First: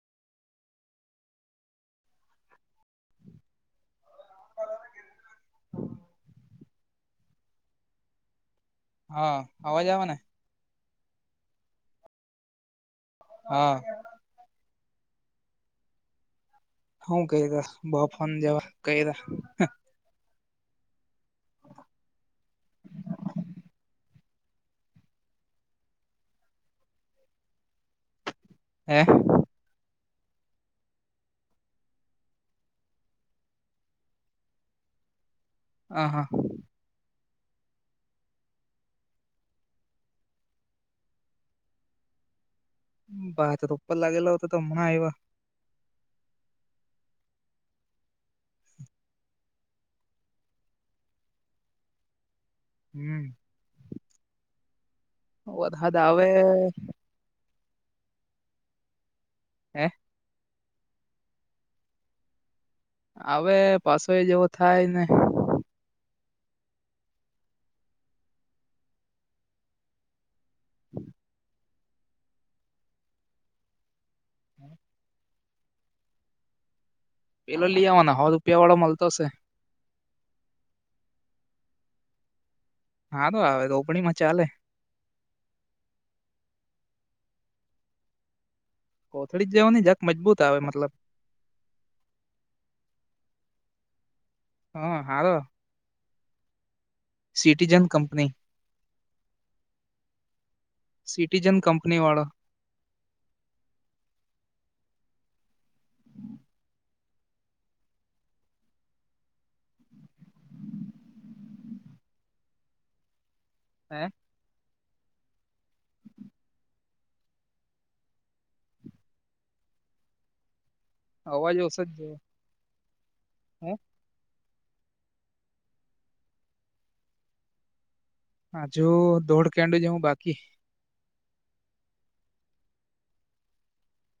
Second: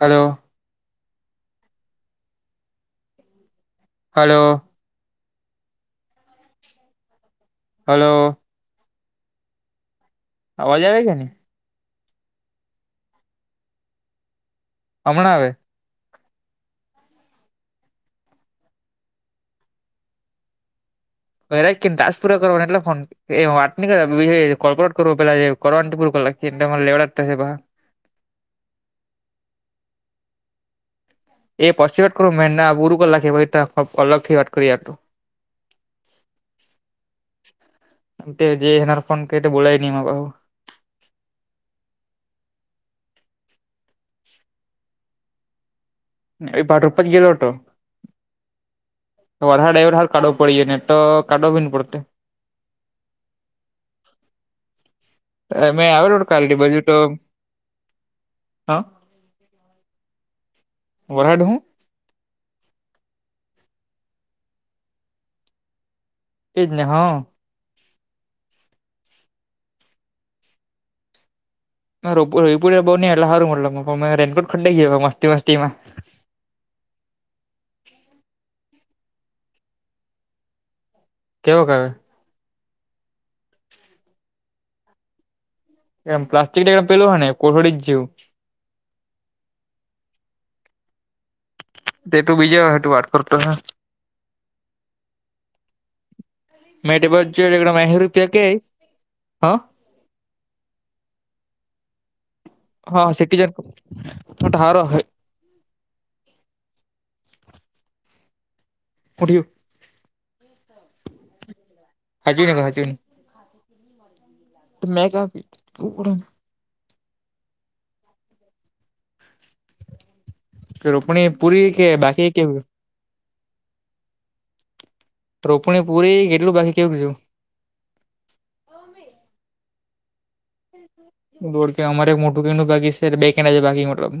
Hello. [inaudible] Hello. Hello. હા, આવાજ આવે ને? અવાજ આવે છે ને? હા. હમણાં આવે? હું કયારા બો ફોન જવા કયરા હ તસ પૂરા કરવા એટલે ફોન એ વાત નહી કરે. કોર્પોરેટ કર રોપેલા [inaudible] કર કરવા [inaudible] પૂર લ કેીને લે લાગતાશેબ પહા હ્યાં એ પછી વાત કરું મે ના પૂરું કર લાગે અલગ થી વાત કરી આપું. હ હા તે જે એનાર ફોન ક બોલાવીહી પાહુ બાત ર ઉપર લાગેલો હો હતો તો હમણા આયવા એ ભાત રોપાચ ગેલો અતો વરહાદ આવ્યો તો હા ર કાદેવ પૈડો ની તો કાદવ બીની પડતે હમ. મે આવે લો તે બાજુ તો હા હ્યાં વરહાદ હુ. આવે પાછો એ જેવો થાય ને એજ ને હા. [inaudible] રપુ [inaudible] બહુ ને એટલા સારું મળટ [inaudible] પણ રેનકોટ ફાટી ગયો મસ્તી મસ્તી માં પેલો લઈ આવવાના હો રૂપિયા વાળો મળતો છે. કેવો ક આ વે? હારો આવે રોપનીમાં ચાલે. એમ પ્લાસ્ટ્ટિક એક પેલો હો ને કોહર [unintelligible] જ જેીવ [inaudible] કોથળી જવાની જાક મજબૂત આવે મતલબ તે તુ બીજેય તું વાત કરતો ઓહે હમ્મ હારુ મે તેબાજુ જોયું તો સિટીજન અહીં કંપની રૂપિયા કેય હ સિટીજન કંપનીવાળા હા સટી જન કોટ હારો ઓહે [unintelligible] પૂડી્યું હાજુ ગ હજ હ્યાં તો કેવ [unintelligible] કે રોપણી અવાજ પૂરી કે બાકી કે હ. રોપુણી પુરી કેટલું બાકી કેવ કીદુ હજુ દોડ કેંડ જ હું બાકી દોડ કે અમારે એક મોટું કેડ બાકી છે બે કેડા છે બાકી મતલબ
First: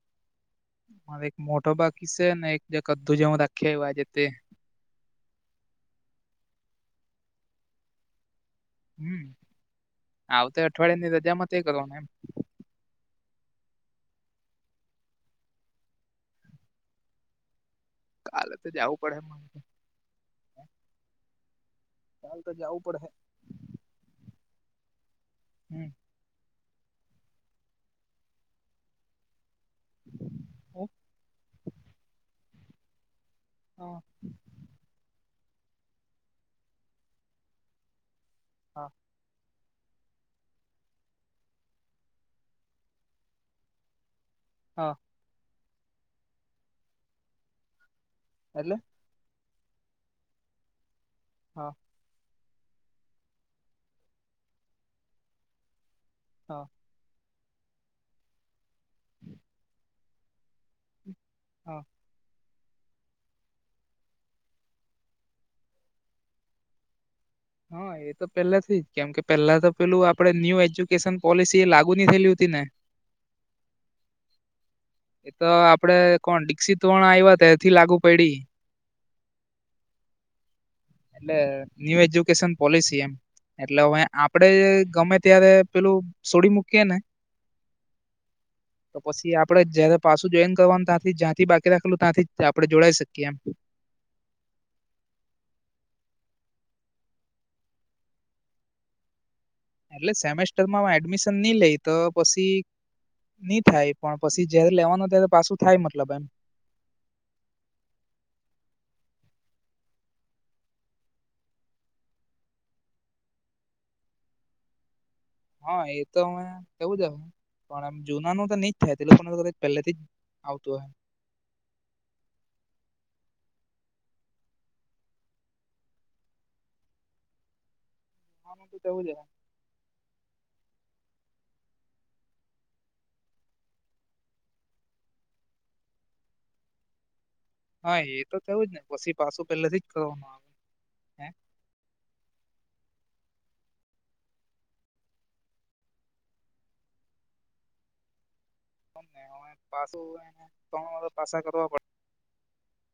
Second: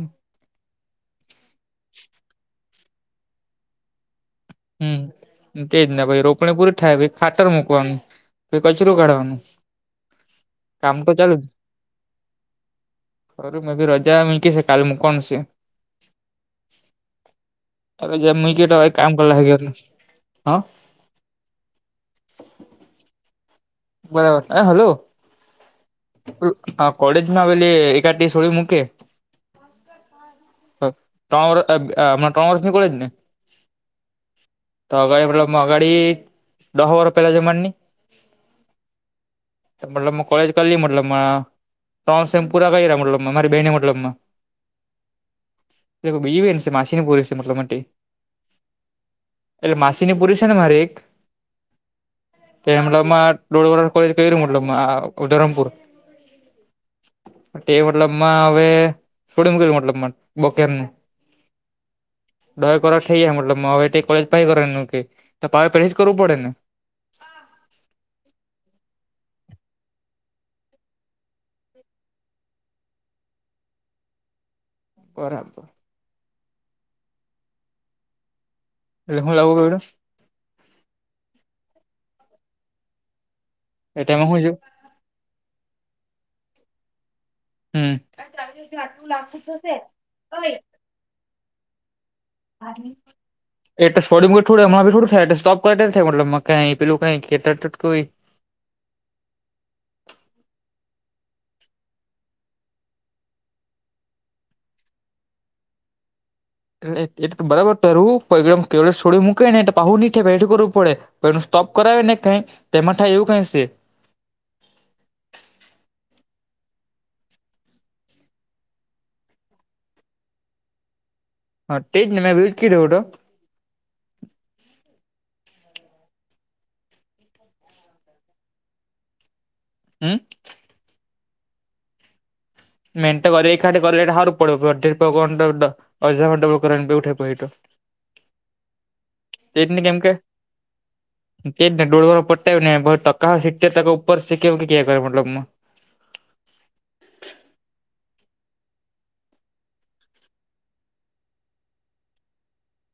મારે એક મોટો બાકી છે ને એક જે ક્ધું જ હું રાખ્યા આજે તે હમ્મ તેજ ને પહિ રોપણી પૂરી થાય પહિ ખાતર મૂકવાનું કે કચરો હમ કાઢવાનું. આવતે કામ અઠવાડિયા તો ની ચાલુ જ! રજામાં તે કરવાનું એમ આજે રજા મેકી સ, કાલે મૂકવાનું સે. રજા કાલે મૂઈકી, તો હવે જવું કામ પડે કરલા મારે તો. હૈગ્યો, હ? કાલ તો જવું પડહે. બરાબર. એ હલો? હમ્મ કોલેજમાં આવેલી એકા સોળી મૂકે હું? ટ અ માર ત્રણ વર્ષની કોલેજ ને હા તો અગાડી પલો મ અગાડી દહ વર પહેલા હમાજની હા મતલબ મા કોલેજ કલી મતલબમાં, ત્રણ સેમ પુરા કઇરા મતલબમાં, મારી બેને મતલબમાં હા એ તો બીજી બેન છે, માશીની પોયરી, મતલબમાં તે એટલે? એટલે માસી ની પૂરી છે ને મારી એક હા એ મતલબમાં દોઢ વર્ષ કોલેજ કઇરુ મતલબમાં ઓ, ધરમપુર. હા ટે મતલબમાં, હવે છોડી મૂકેલું મતલબમાં હવે બુકેમનું હા દહેક વરહ થઈ ગયા મતલબમાં, હવે ટે કોલેજ પાહિ કરવાનું કે, તો પાહુ ફરીથી કરવું પડે ને? હા એ તો પેલેથી જ, કેમ કે પેલા તો પેલું આપડે ન્યુ એજ્યુકેશન પોલિસી એ લાગુ ની થયેલી હતી ને! તો બરાબર આપડે કોણ, દીક્ષિત ભણવા આયવો ત્યારથી લાગુ પડી એટલે હું લાવવું અડ? એટલે ન્યુ એજ્યુકેશન પોલિસી એમ, એટલે હવે એ ટાઈમે હું આપડે જોયું ગમે અત્યારે પેલું સોડી મૂકીએ ને, હમ તો પછી આપડે જયારે પાછું જોઈન કરવાનું તાંરથી જ્યાંથી બાકી રાખેલું તાંથી આપડે જોડાઈ સકીએ, એમ. એટો છોડ્યું [unintelligible] થાય સ્ટોપ કરે મતલબમાં કઈ પેલુ કંઇ [unintelligible] કોઈ એટલે સેમેસ્ટરમાં એડમિશન નહી લઈ તો પસી ની થાય, પણ પસી જયારે લેવાનું ત્યારે પાછું થાય મતલબ એમ એ એ તો બરાબર તો હું પગડમ કે છોડી મૂકે ને તો પહુ નીઠે બેઠું કરવું પડે પેલુ એ સ્ટોપ કરાવે ને કઈ તો એમાં થાય એવું કઈ સે હા એ તો હવે એવું જ હસે પણ એમ જુનાનું તો ની જ થાય, તે લોકોને પેલેથી જ આવતુ હહે. હા તે જ ને, મેં બી એજ કીધુ હુતો. હ તો તેવું જ હમ મે તો કહ્યું એકહાથે કરે તો સારું પડ [unintelligible] પહિ તો. હા, એ તો થયું જ ને! પસી પાસું પેલેથી જ કવાનું આવે. હે [inaudible] એ જે ને, ડોડ વરહ ઉપર થયુને પણ ટકા સીટેર ટકા ઉપર સી કે એવું કયા કરે મતલબમાં [unintelligible] પાસુ, ત્રણ વરહ પાસા કરવા પડ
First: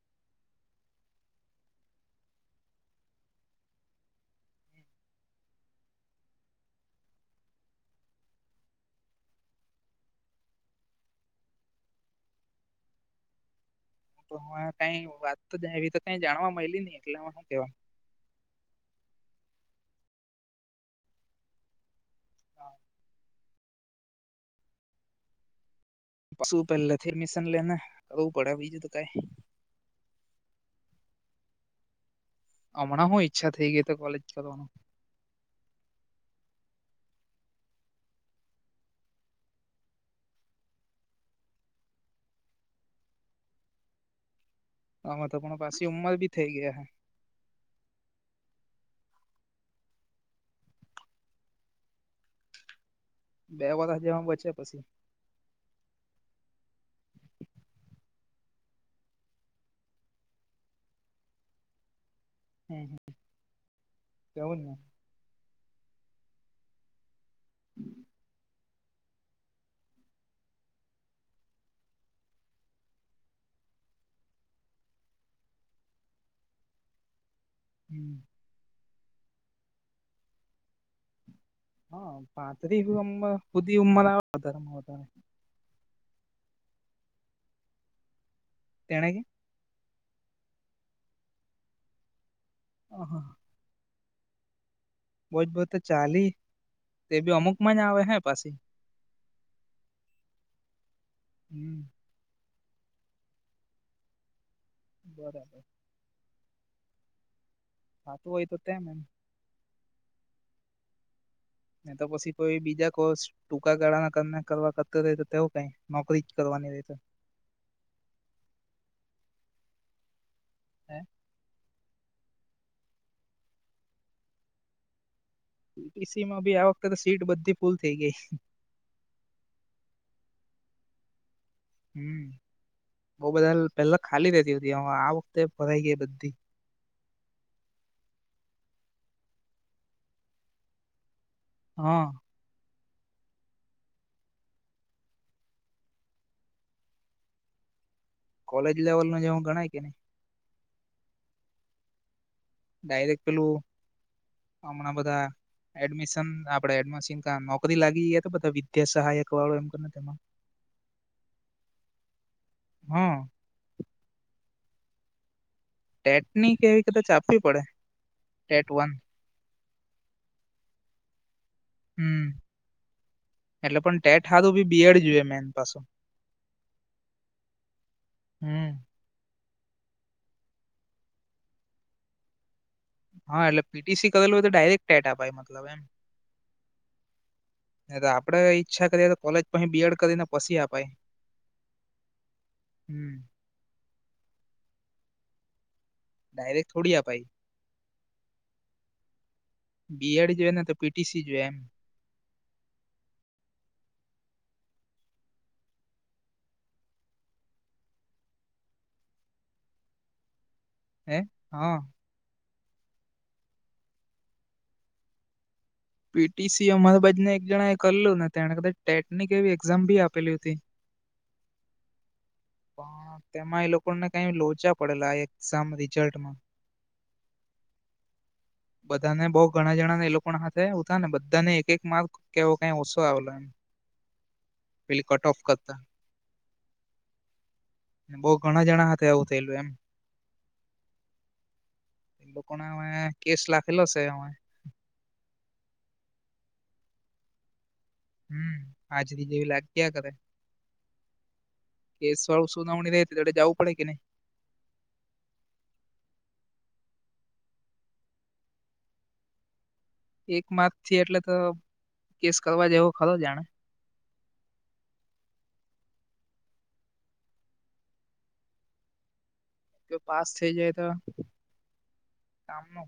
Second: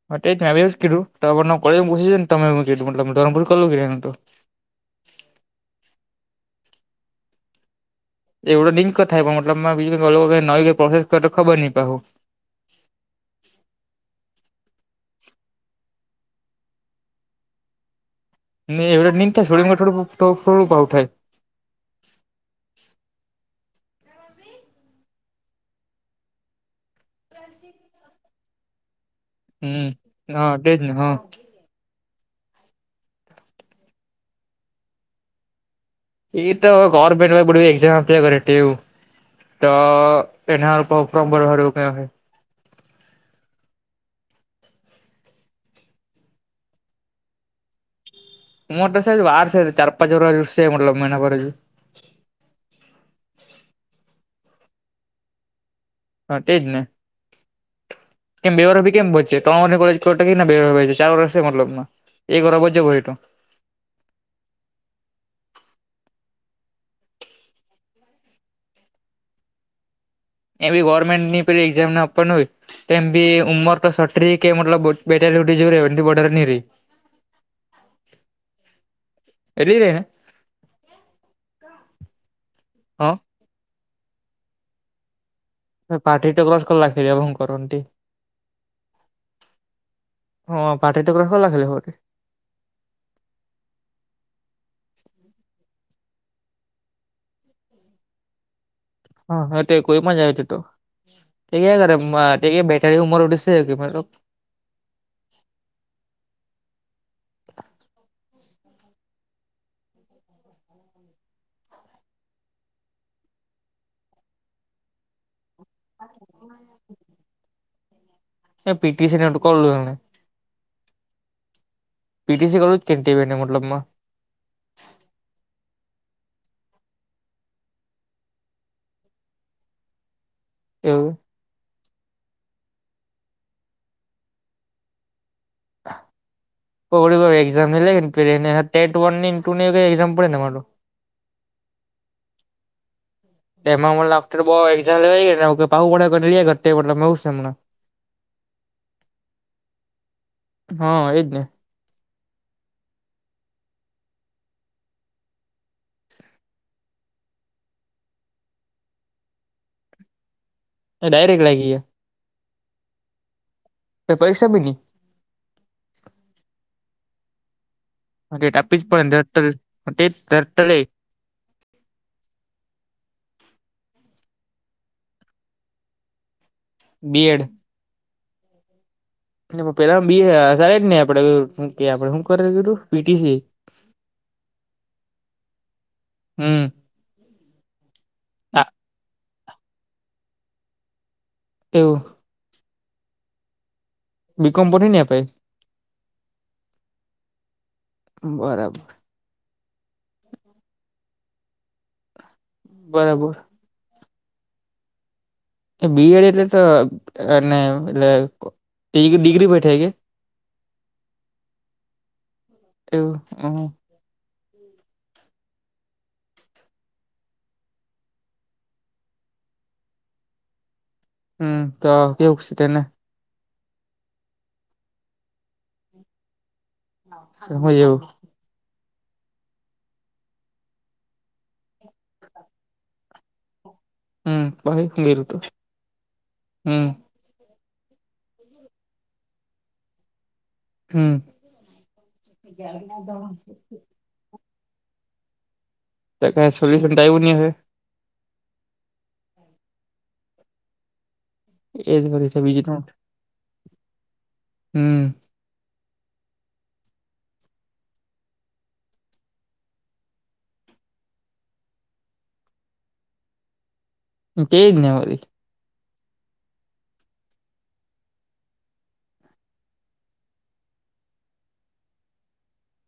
હા ટે સાહેબે એવું જ કીધું, તમારું નામ કોલેજમાં પૂછી જોજો ને, તમે જે છે મતલબમાં ધરમ પૂરું કરલુ ઘીરે એવડો લિંક થાય પણ બીજું કંઇ માલોવ મતલબમાં નવી કોઇ પ્રોસેસ કર ખબર નહિ પાહુ. હું તો કઈ વાત તો જ એવી તો કઈ જાણવા મયલી નહી, એટલે હુ સુ કેવા? ની એવરેજ ની થાય? છોડીને [unintelligible] થોડું ભાવ થાય હા સુ પેલાથી એડમિશન લે ને, કરવું પડે બીજું તો કઈ હમ હા તેજ ને હહ. હમણાં હું ઈચ્છા થઈ ગઈ એતો કોલેજ કરવાનું. એ તો ગવર્મેન્ટ વાળી બધી એક્ઝામ આપ્યા કરે તેવું. તો તેના પ્રોફોર્મ ભરવા હારુ કઈ અહે. આમાં તો પણ પાછી ઉંમર બી થઈ ગઈ હહે મોટ સેજ વાર સે, ચારપાચ વરસ છે મતલબમાં, એના પર હજુ બે વરહ જેવા બચે પછી? હા, ટે જ ને! કેમ બે વરહ ભી કેમ બચશે? ત્રણ વર્ષે કોલેજ છોડે ટે કે ના, ચાર વરષે મતલબ, એક વરસ વચ્ચે વયધુ. કેવુંજ હમ એવી ગવર્મેન્ટની પેલી એક્ઝામને આપવાનું હોય. તેમ ભી ઉમર તો છત્રી કે મતલબ બેતાલી હુધી જોઈરી એનથી વધારે નહીં રઈ. હમ [inaudible] લેને હહ પાતરી હા [inaudible] હુધી ઉંમર આવે વધારેમાં વધારે. મેં પાતરી તો ક્રોસ કર નાખ્યું હવે હું કરવાનું તે? તેણે કે? હહ પાતરી તો ક્રોસ કરી નાખ્યું હવે કે અ હહ હહ. બહુ જ બહુ તો ચાલી તે બી અમુકમાં જ આવે હે પસી. હા હા તે કોઈ પણ જાય તે તો કે ક્યાં હમ કરે ટેકે બેઠાની ઉંમર [inaudible] મતલબ. બરાબર. થાતો હોય તો તેમ એમ. નહીં તો પછી કોઈ બીજા કોર્સ ટૂંકા ગાળાના કરના કરવા કરતો રહે તો તેઓ કાઈ નોકરી જ કરવાની રે તો. એ પીટીસીની તો કરેલું એમને. હે? પીટીસી કરું જ કેમ તે ઈ મતલબમાં. પીટીસીમાં બી આ વખતે તો સીટ બધી ફૂલ થઈ ગઈ. એવું કે? હમ બહુ બધા પેલા ખાલી રેતી હતી હવે આ વખતે ભરાઈ ગઈ બધી. તો ઓલી વાર એક્ઝામએ લઈને તો એને ટેટ વનની ને ટુ ની એવું કઈ એક્ઝામે પડે ને તમારે તો? હહ એમાં મને લાગતું તો બહુ એક્ઝામ લેવાઈ ગઈ ને [inaudible] હું સે હમણાં. કોલેજ લેવલનો જે હું ગણાય કે નહીં? હહ એજ ને. ડાયરેક પેલું હમણાં બધા એડમિશન આપડે એડમાં સિનકા નોકરી લાગી ગઈ હે કે બધા વિદ્યા સહાયક વાળો એમ કરને તેમાં કે ડાયરેક્ટ લાગી ગયા? હહ તો પરીક્ષા બી ની? ટેટની કે એવી કદાચ આપવી પડે. હહ ટેટ આપવી જ પડે ને. [inaudible] હમ એટલે પણ ટેટ હારું ભી બિએડ જોઈએ મેન પાછું. બીએડ? હમ એનામાં પેલા બી સાર જ ને આપડે હું કે આપડે હું કરવા કીધું? પીટીસી હા એટલે પીટીસી કરેલું હોય તો ડાયરેક્ટ ટેટ અપાય મતલબ એમ. હમ એતો આપડે આ ઈચ્છા કરીએ તો કોલેજ પહી બીએડ કરીને પસી અપાય. એવું? હમ બીકોમ પછી ની અપાય? ડાયરેક્ટ થોડી અપાય. બરાબર. બીએડ જોઈએ ને તો પીટીસી જોએ બરાબર. બી એડ એટલે તો અને એટલે ડિગ્રી બેઠે કે એ હા. એ હ. હમ. પીટીસી અમરબજને એક જણા એ કરલું ને તેને કદાચ ટેટનિક એવી એક્ઝામ ભી આપેલી હતી. હમ તો કેવું. તેને પણ તેમાં એ લોકોને કઈ લોચા પડેલા આ એક્ઝામ રિઝલ્ટમાં એ હોું. બધા ને બઉ ઘણા જણા ને એ લોકો હાથે ઉથા ને બધાને એક એક માર્ક કેવું કઈ ઓછો આવેલોમ. હમ ભાઈ બરું તો કરતા હમ બઉ ઘણા જણા સાથેથે આવવું થયેલું એમ હમ એ લોકોને હવે કેસ લખેલો છે હવે. ત ક સોલ્યુશન આવું ન હે હમ આજથી જેવી લાગતીયા કરે એજ કેસ વરી છે વાળ બીજું તો સુનાવણી રે ત જવું પડે કે નહી. હમ. એક માસ થી એટલે તો કેસ કરવા જેવો ખરો જાણે. ક ને [unintelligible] વારી તો પાસ થઈ જાય તો કામ નુ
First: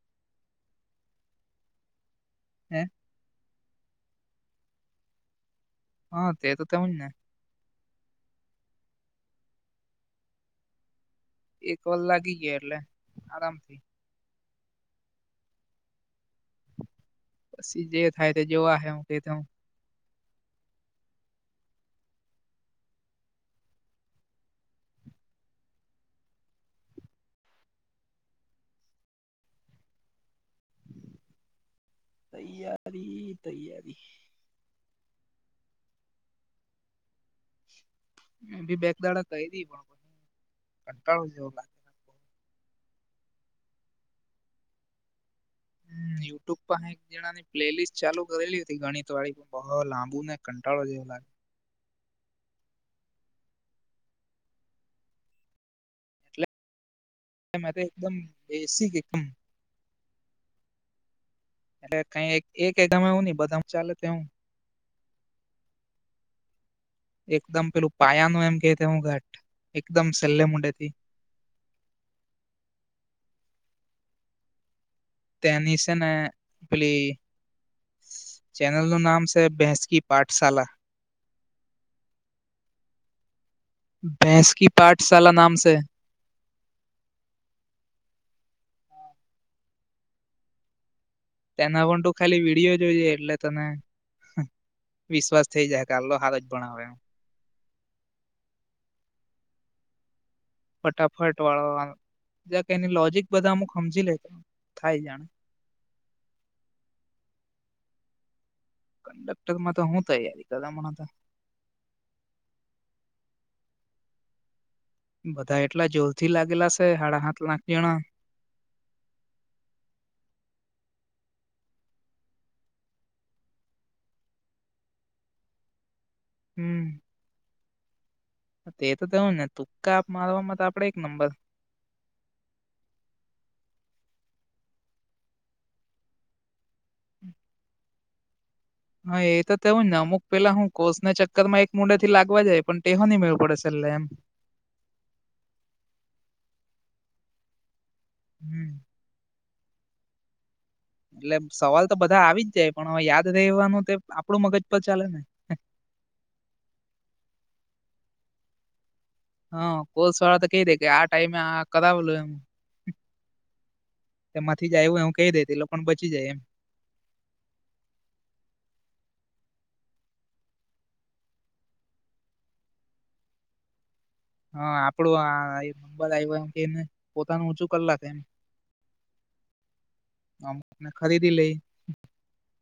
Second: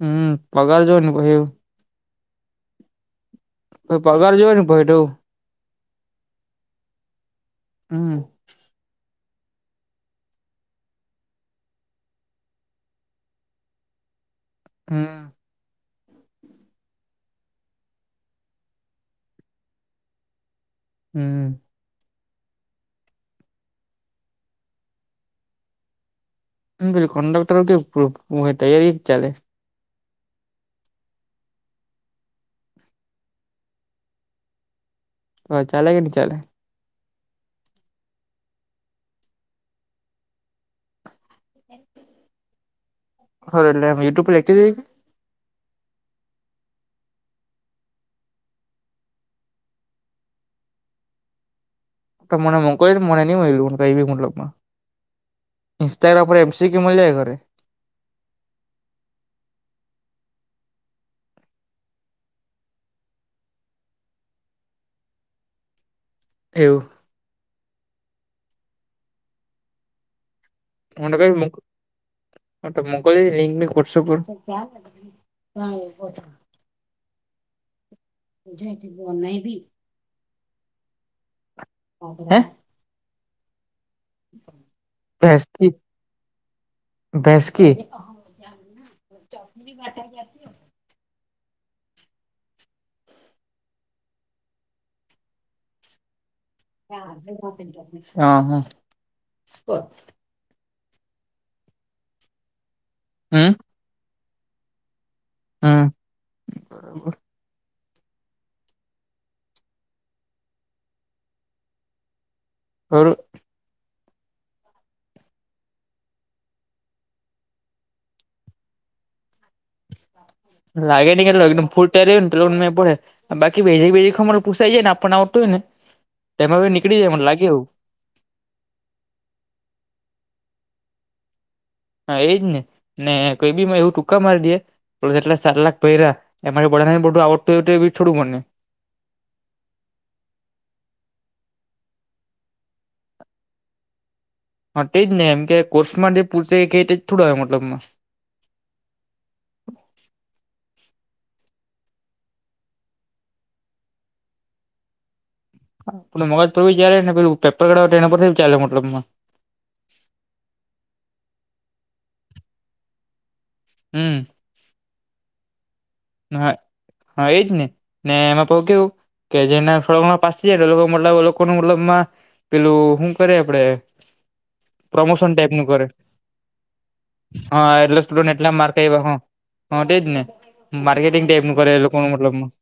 હમ પગાર જઈ ને [unintelligible] હે..... ભ પગાર જો ને ભાઈટુ હા તે તો તેવુંજ ને હમ એક વાર લાગી ગયા એટલે આરામથી હમ. પછી જે થાય તે જોવા હ [unintelligible] હમ હ પેલું કન્ડક્ટર કેવુંક તૈયારી હું ચલે તૈયારી તૈયારી હ ચાલે કે ની ચાલે મેંભી બેક દાડા કયરી પણ કંટાળો જેવો લા હ એ [unintelligible] ુટ્યબ પર [unintelligible] હ યુટ્યુબ પર એક જણાની પ્લેલિસ્ટ ચાલુ કરેલી હતી ગણિત વાળી પણ બો લાંબુ ને કંટાળો જેવો લાગે. તો મને મોકલ મને ની મળયું કઈ બી મતલબ માં ઇન્સ્ટાગ્રામ પર એમસીક્યુ મળિયા કરે. એમાં તે એકદમ એસી કે [unintelligible] કમ એટ કઈ એક એક એવું ની બધા ચાલેવું એવું એકદમ પેલું પાયા નું એમ કે તવું ઘટ એકદમ સલ્લે મુંડેથી મને કઈ મોકલની લિંકમીંક વોટ્સઅપ પર તેની છે ને પલી ચેનલ નું નામ છે બેસકીપ પાઠશાળલા હે... ભૈંસકી પાઠશાલા નામ છે. ભેંસટી - હી [unintelligible] તેના પણ ત ખાલી વિડીયો જોઈએ એટલે તને- વિશ્વાસ થઈ જાય આલો હારો- ભણાવે એમ હઅ- ફટાફટ વાળા કે એની લોજીક હમ બધા અમુક હમજી લેતા થાય જાણે- હા બરાબ- કંડક્ટર માં તો હું તૈયારી કરણા હતા- એ [unintelligible] બધા એટલા જોલથી લાગેલા છે હાડા હાથ લખ જણા- લાગે નહી કેટું એકદમ ફૂટે રહ્યું નેટનેં પડે- બાકી વેજી બેજી ખરું પુસાઈ જાય ને આપણને આવતું હોય ને તેમાં હમ નીકળી જાય મને લાગે એવુ - તે તો તેવું ને તુક્કા આપ મારવામાં તો આપડે એક નંબર- હા એજ ને ને કોઈ બી માં એવું ટૂંકા મારી દે જેટલા સાત લાખ ભયરા- એમાંથી બધાને આવડતું હોય થોડું બને- હા એ તો તેવું જ અમુક પેલા હું કોષ ચક્કર માં એક મુંડે થી લાગવા જાય પણ તેહો ની મેડ પડે છેલ્લે એમ- હા તેજ ને એમ કે કોર્સમાં જે પૂસાય તે થોડુ મતલબમાં હમ એટલે સવાલ તો બધા આવી જ જાય પણ હવે યાદ રવાનું તે આપડું મગજ પર ચાલે ને- હ મગજ પર ભી ચાલેપેલું પેપર કેવું કાડે તેની પર ભી ચાલે- હા કોસ વાળા તો કઈ ડે કે આ ટાઈમે કરાવેલું એમ- હમ એમાંથી જ આયવું એવું કેય દે તે લોકો બચી જાય- હ એમ હા એજ ને ને એમાં પાહુ કેવું- કે જેને [unintelligible] સ્ળમાં પાસ જેલોકો મતલબ લોકો ન મતલબમાં- પેલું હું કરે આપડે- હા આપડું પ્રમોશન ટાઈપ આ નું કરે નંબર આવ્યો એમ કેને પોતાનું ઊંચું હા કરી એટલે નાખે એમ સ્ટુડન્ટ એટલા માર્ક આયવા- હ તે જ ને અમુકને માર્કેટિંગ ખરીદી ટાઈપ લઈ નું કરે લોકો મતલબ-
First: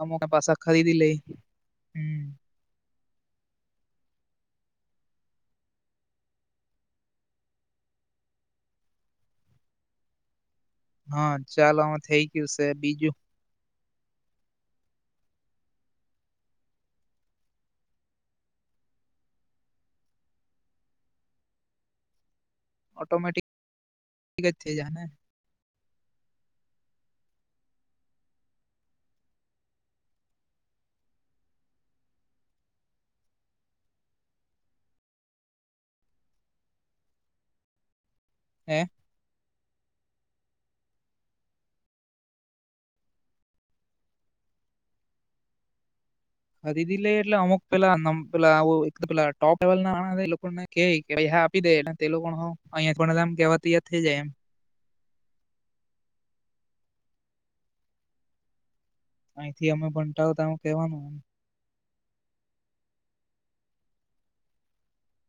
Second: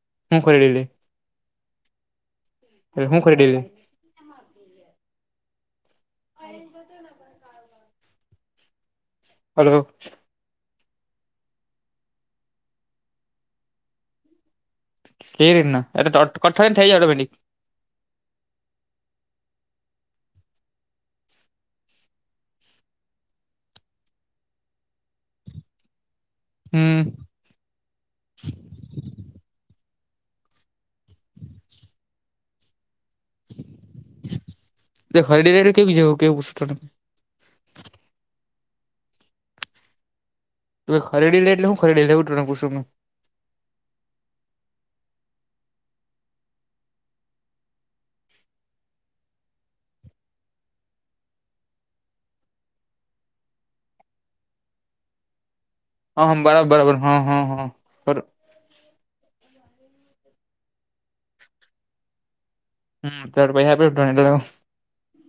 અમુક હું પાછા લે ખરીદી લઈ હમ- એરે હું કરી ડેલી- અ તો હલો હા ચાલો આમાં થઈ ગયું છે બીજું- ક રીટ ના એટ કઠર થઈ જાડ પેડી- ઓટોમેટિક થ જ ને- હમ એ ખરી ર કેવું જેવું કેવું પૂછ- હમ ત ખરીડી લ એટલે હું ખરીડી લેવ તુંને પૂછું મે- ખરીદી લે એટલે અમુક પેલા પેલા પેલા ટોપ લેવલ નાણા એ લોકો- કે કે પૈસા આપી દે તેલો પણ અહીયાયા પણમ કેવાથી યયાદ થઈ જાય એમ- હ હમ બરાબર બરાબર હા હા હા- અહીંથી અમે ભંતાાવોતા એું કેવાનું એમ- હમું પૈસા આપૂ ટ્રાય કરવા?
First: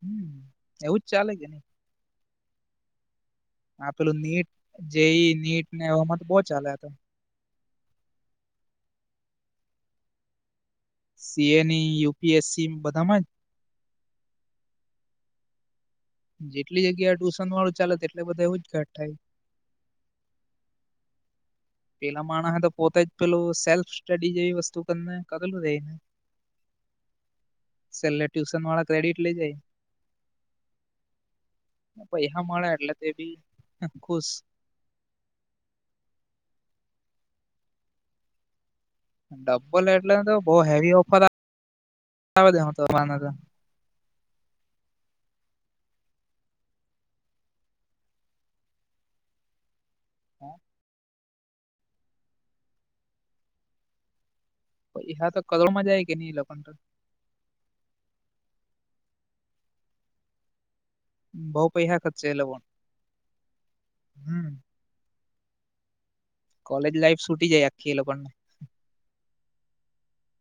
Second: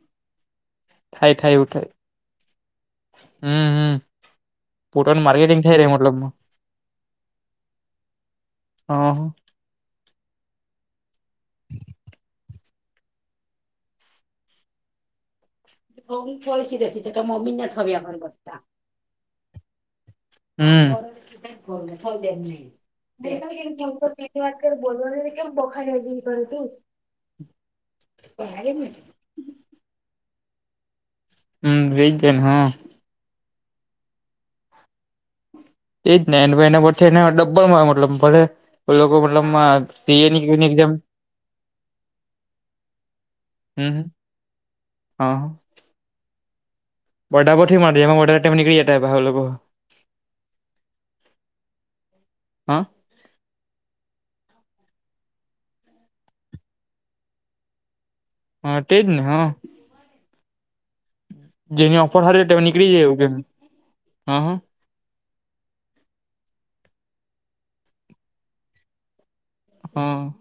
હમ એવુંજ ચાલે કે થાય નઈ- એવું થાય હમ આ હમ પેલું નીટ પોટનું જેઈ માર્કેટિંગ નીટ થઈ ને ર્યું એવામાં તો મતલબમાં- બહુ ચાલે તો હ [unintelligible] સી. એ. ની, યુપીએસસી, બધામાં જ. જેટલી જગ્યા ટ્યુશન વાળું ચાલે, એટલે બધા એવું જ ઘટ થાય. હમ પી બને પેલા માણસ તો પોતે જ પેલું સેલ્ફ સ્ટડી જેવી વસ્તુ કરીને કેમ કરેલું પખા રને જું [unintelligible] છેલ્લે ટ્યુશન વાળા ક્રેડિટ લઇ જાય- હમ એજ છે ને પૈસા હા મળે એટલે તે ભી ખુશ- એ જ ને ભાઈ, એ પછી ડબ્બલ માં મતલબ ભલે. એ લોકો મતલબ, ડબ્બલ એટલે તો સીએની કે બહુ એક્ઝામ. હેવી ઓફર આવે છે તો હ, હ, હા, હ. બર્થડે માંથી પાછા નીકળી જાય બધા લોકો. હા. હા. હ, તો કદોળમાં જાય કે ની, એ લોકો તો. હા, તેજ ને હા. બહુ પૈસા જેની ખર્ચે ઓફર એ હારી, લોકો તેવુ નીકળી જાય એવું કેમ? હા હમ હા. કોલેજ લાઈફ સુટી જાય આખી એ લોકોને હા.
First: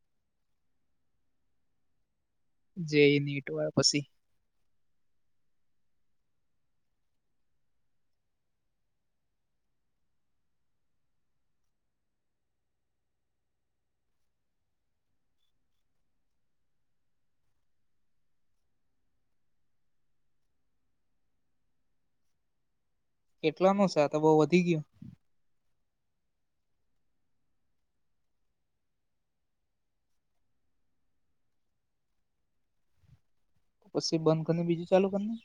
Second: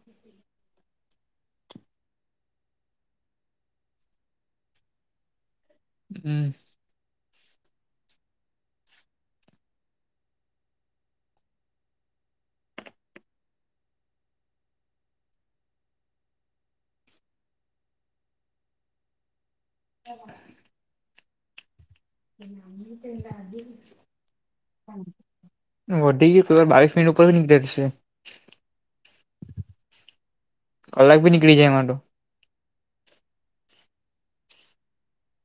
જે નીટ વાર પછી. હમ. [inaudible] કેટલા નો છે? તો બઉુ વધી ગયું. વધી ગયું કો? વાર બાવીસ મિનટ ઉપર બ નીકળશે. કલાક ભી નીકળી જાય માટે. તો પછી બંધ કરી, બીજું ચાલુ કરીને.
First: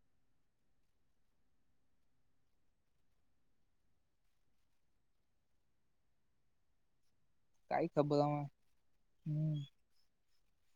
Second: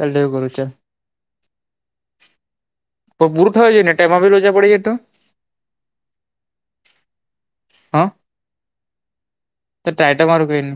ત્રણે ગુરુજન. તો પૂરું થયું જોઈને, ટાઈમ માં ભી રજા પડી જાય તો. કંઈ હા ખબર હ હમ. તો ટાટ મારું કઈને.